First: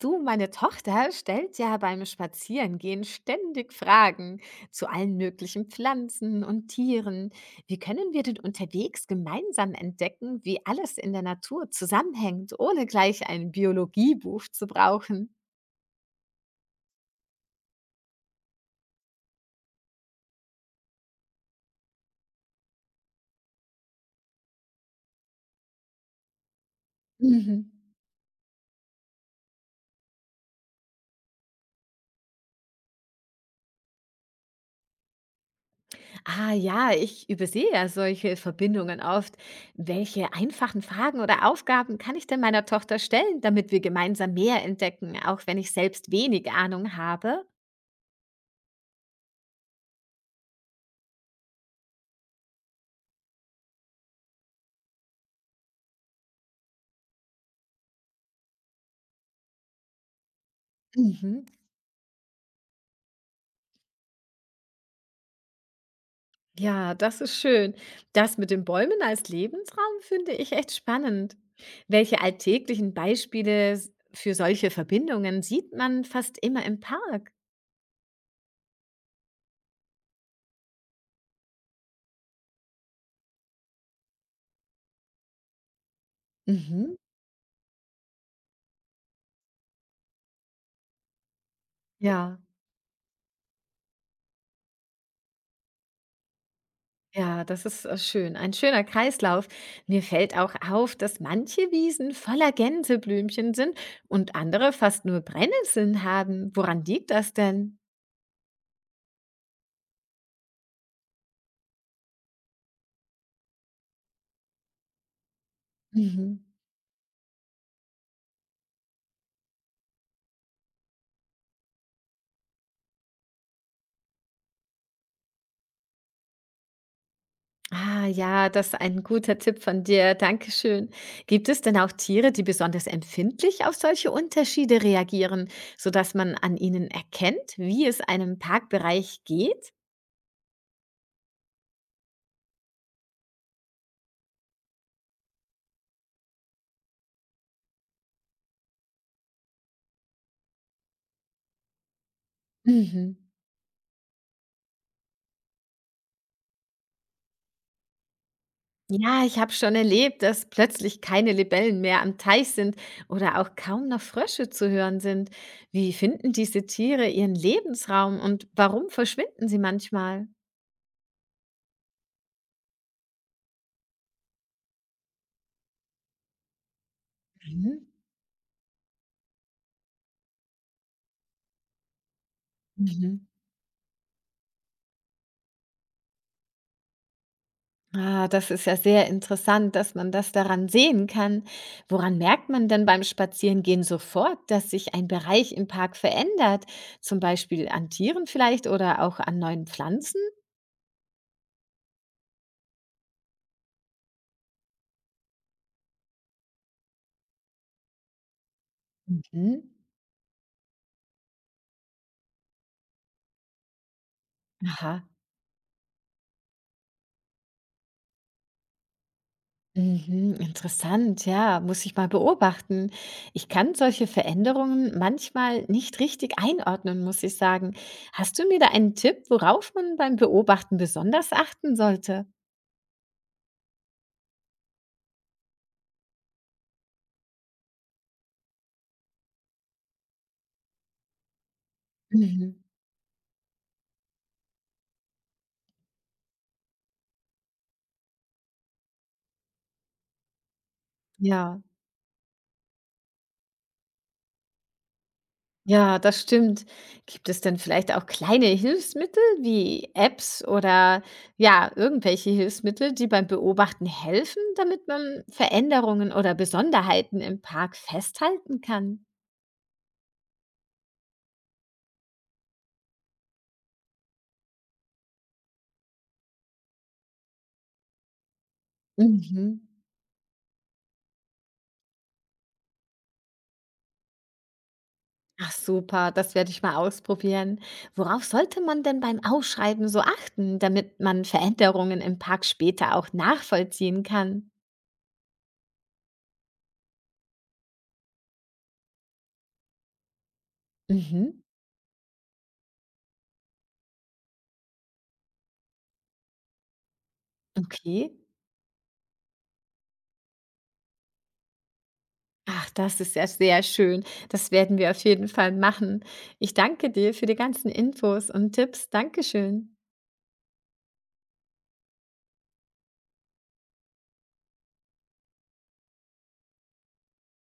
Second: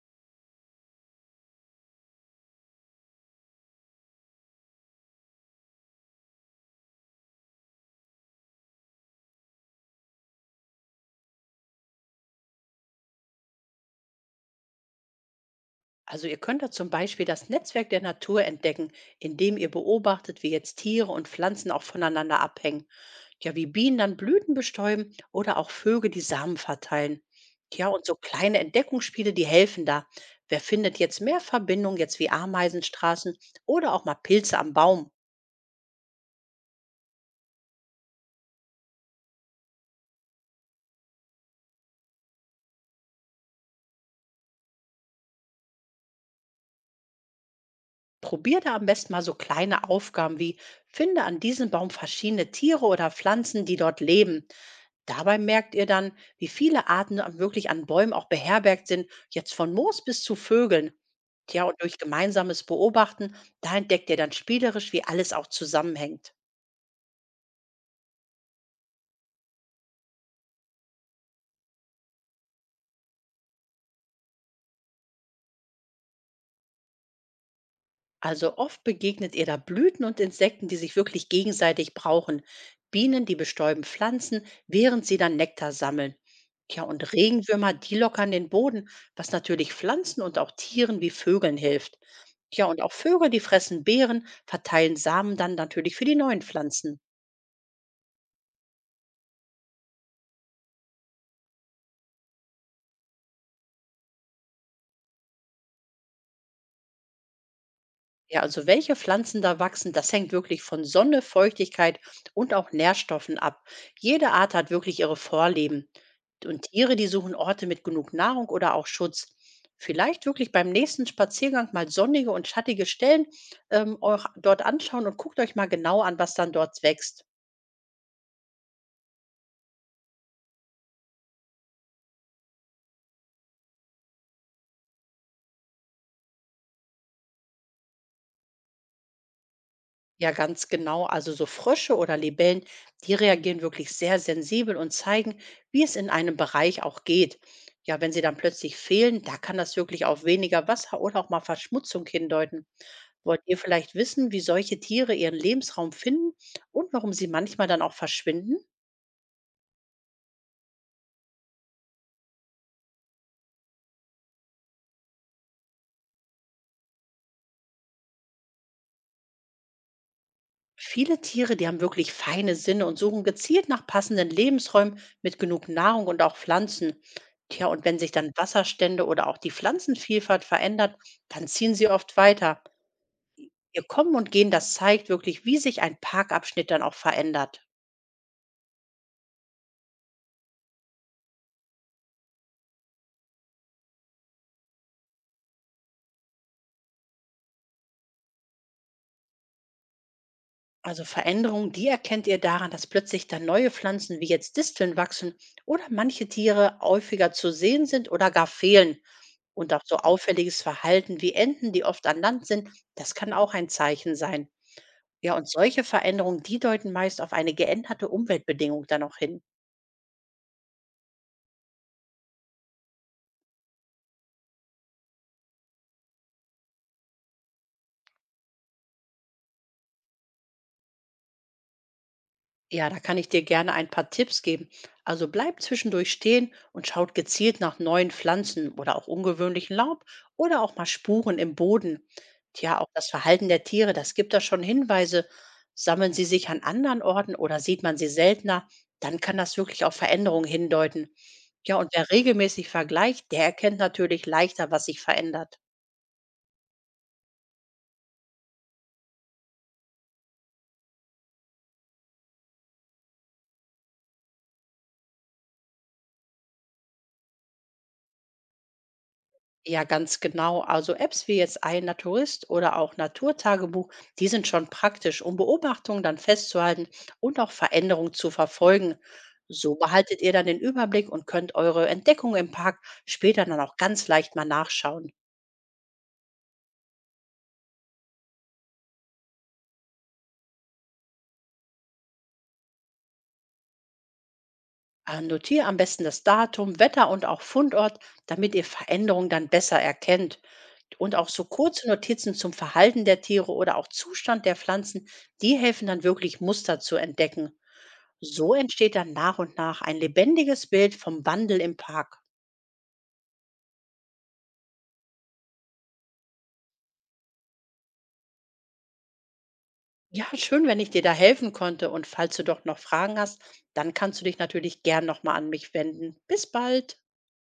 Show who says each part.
Speaker 1: Du, meine Tochter stellt ja beim Spazierengehen ständig Fragen zu allen möglichen Pflanzen und Tieren. Wie können wir denn unterwegs gemeinsam entdecken, wie alles in der Natur zusammenhängt, ohne gleich ein Biologiebuch zu brauchen?
Speaker 2: Also ihr könnt da zum Beispiel das Netzwerk der Natur entdecken, indem ihr beobachtet, wie jetzt Tiere und Pflanzen auch voneinander abhängen. Ja, wie Bienen dann Blüten bestäuben oder auch Vögel die Samen verteilen.
Speaker 1: Mhm.
Speaker 2: Ja, und so kleine Entdeckungsspiele, die helfen da. Wer findet jetzt mehr Verbindungen, jetzt wie Ameisenstraßen oder auch mal Pilze am Baum?
Speaker 1: Ah ja, ich übersehe ja solche Verbindungen oft. Welche einfachen Fragen oder Aufgaben kann ich denn meiner Tochter stellen, damit wir gemeinsam mehr entdecken, auch wenn ich selbst wenig Ahnung habe?
Speaker 2: Probier da am besten mal so kleine Aufgaben wie finde an diesem Baum verschiedene Tiere oder Pflanzen, die dort leben. Dabei merkt ihr dann, wie viele Arten da wirklich an Bäumen auch beherbergt sind, jetzt von Moos bis zu Vögeln.
Speaker 1: Mhm.
Speaker 2: Tja, und durch gemeinsames Beobachten, da entdeckt ihr dann spielerisch, wie alles auch zusammenhängt.
Speaker 1: Ja, das ist schön. Das mit den Bäumen als Lebensraum finde ich echt spannend. Welche alltäglichen Beispiele für solche Verbindungen sieht man fast immer im Park?
Speaker 2: Also oft begegnet ihr da Blüten und Insekten, die sich wirklich gegenseitig brauchen. Bienen, die bestäuben Pflanzen, während sie dann Nektar sammeln. Ja,
Speaker 1: Mhm.
Speaker 2: und Regenwürmer, die lockern den Boden, was natürlich Pflanzen und auch Tieren wie Vögeln hilft.
Speaker 1: Ja,
Speaker 2: Ja, und auch Vögel, die fressen Beeren, verteilen Samen dann natürlich für die neuen Pflanzen.
Speaker 1: ja, das ist schön. Ein schöner Kreislauf. Mir fällt auch auf, dass manche Wiesen voller Gänseblümchen sind und andere fast nur Brennnesseln haben. Woran liegt das denn?
Speaker 2: Ja, also welche Pflanzen da wachsen, das hängt wirklich von Sonne, Feuchtigkeit und auch Nährstoffen ab. Jede Art hat wirklich ihre Vorlieben.
Speaker 1: Mhm.
Speaker 2: Und Tiere, die suchen Orte mit genug Nahrung oder auch Schutz. Vielleicht wirklich beim nächsten Spaziergang mal sonnige und schattige Stellen euch dort anschauen und guckt euch mal genau an, was dann dort wächst.
Speaker 1: Ah ja, das ist ein guter Tipp von dir. Dankeschön. Gibt es denn auch Tiere, die besonders empfindlich auf solche Unterschiede reagieren, sodass man an ihnen erkennt, wie es einem Parkbereich geht?
Speaker 2: Ja, ganz genau. Also so Frösche oder Libellen, die reagieren wirklich sehr sensibel und zeigen, wie es in einem Bereich auch geht. Ja, wenn sie dann plötzlich fehlen, da kann das wirklich auf weniger Wasser oder auch mal Verschmutzung hindeuten.
Speaker 1: Mhm.
Speaker 2: Wollt ihr vielleicht wissen, wie solche Tiere ihren Lebensraum finden und warum sie manchmal dann auch verschwinden?
Speaker 1: Ja, ich habe schon erlebt, dass plötzlich keine Libellen mehr am Teich sind oder auch kaum noch Frösche zu hören sind. Wie finden diese Tiere ihren Lebensraum und warum verschwinden sie manchmal?
Speaker 2: Viele Tiere, die haben wirklich feine Sinne und suchen gezielt nach passenden Lebensräumen mit genug Nahrung und auch Pflanzen. Tja,
Speaker 1: Mhm.
Speaker 2: und wenn sich dann Wasserstände oder auch die Pflanzenvielfalt verändert, dann ziehen sie oft weiter.
Speaker 1: Mhm.
Speaker 2: Ihr Kommen und Gehen, das zeigt wirklich, wie sich ein Parkabschnitt dann auch verändert.
Speaker 1: Ah, das ist ja sehr interessant, dass man das daran sehen kann. Woran merkt man denn beim Spazierengehen sofort, dass sich ein Bereich im Park verändert? Zum Beispiel an Tieren vielleicht oder auch an neuen Pflanzen?
Speaker 2: Also Veränderungen, die erkennt ihr daran, dass plötzlich dann neue Pflanzen wie jetzt Disteln wachsen oder manche Tiere häufiger zu sehen sind oder gar fehlen.
Speaker 1: Mhm.
Speaker 2: Und auch so auffälliges Verhalten wie Enten, die oft an Land sind, das kann auch ein Zeichen sein.
Speaker 1: Aha.
Speaker 2: Ja, und solche Veränderungen, die deuten meist auf eine geänderte Umweltbedingung dann auch hin.
Speaker 1: Mhm, interessant, ja, muss ich mal beobachten. Ich kann solche Veränderungen manchmal nicht richtig einordnen, muss ich sagen. Hast du mir da einen Tipp, worauf man beim Beobachten besonders achten sollte?
Speaker 2: Ja, da kann ich dir gerne ein paar Tipps geben. Also bleibt zwischendurch stehen und schaut gezielt nach neuen Pflanzen oder auch ungewöhnlichen Laub oder auch mal Spuren im Boden.
Speaker 1: Mhm.
Speaker 2: Tja, auch das Verhalten der Tiere, das gibt da schon Hinweise. Sammeln sie sich an anderen Orten oder sieht man sie seltener, dann kann das wirklich auf Veränderungen hindeuten.
Speaker 1: Ja.
Speaker 2: Ja, und wer regelmäßig vergleicht, der erkennt natürlich leichter, was sich verändert.
Speaker 1: Ja, das stimmt. Gibt es denn vielleicht auch kleine Hilfsmittel wie Apps oder ja, irgendwelche Hilfsmittel, die beim Beobachten helfen, damit man Veränderungen oder Besonderheiten im Park festhalten kann?
Speaker 2: Ja, ganz genau. Also Apps wie jetzt ein Naturist oder auch Naturtagebuch, die sind schon praktisch, um Beobachtungen dann festzuhalten und auch Veränderungen zu verfolgen.
Speaker 1: Mhm.
Speaker 2: So behaltet ihr dann den Überblick und könnt eure Entdeckung im Park später dann auch ganz leicht mal nachschauen.
Speaker 1: Ach super, das werde ich mal ausprobieren. Worauf sollte man denn beim Ausschreiben so achten, damit man Veränderungen im Park später auch nachvollziehen kann?
Speaker 2: Notiere am besten das Datum, Wetter und auch Fundort, damit ihr Veränderungen dann besser erkennt. Und auch
Speaker 1: Mhm.
Speaker 2: so kurze Notizen zum Verhalten der Tiere oder auch Zustand der Pflanzen, die helfen dann wirklich Muster zu entdecken.
Speaker 1: Okay.
Speaker 2: So entsteht dann nach und nach ein lebendiges Bild vom Wandel im Park.
Speaker 1: Ach, das ist ja sehr schön. Das werden wir auf jeden Fall machen. Ich danke dir für die ganzen Infos und Tipps. Dankeschön.
Speaker 2: Ja, schön, wenn ich dir da helfen konnte. Und falls du doch noch Fragen hast, dann kannst du dich natürlich gern nochmal an mich wenden. Bis bald.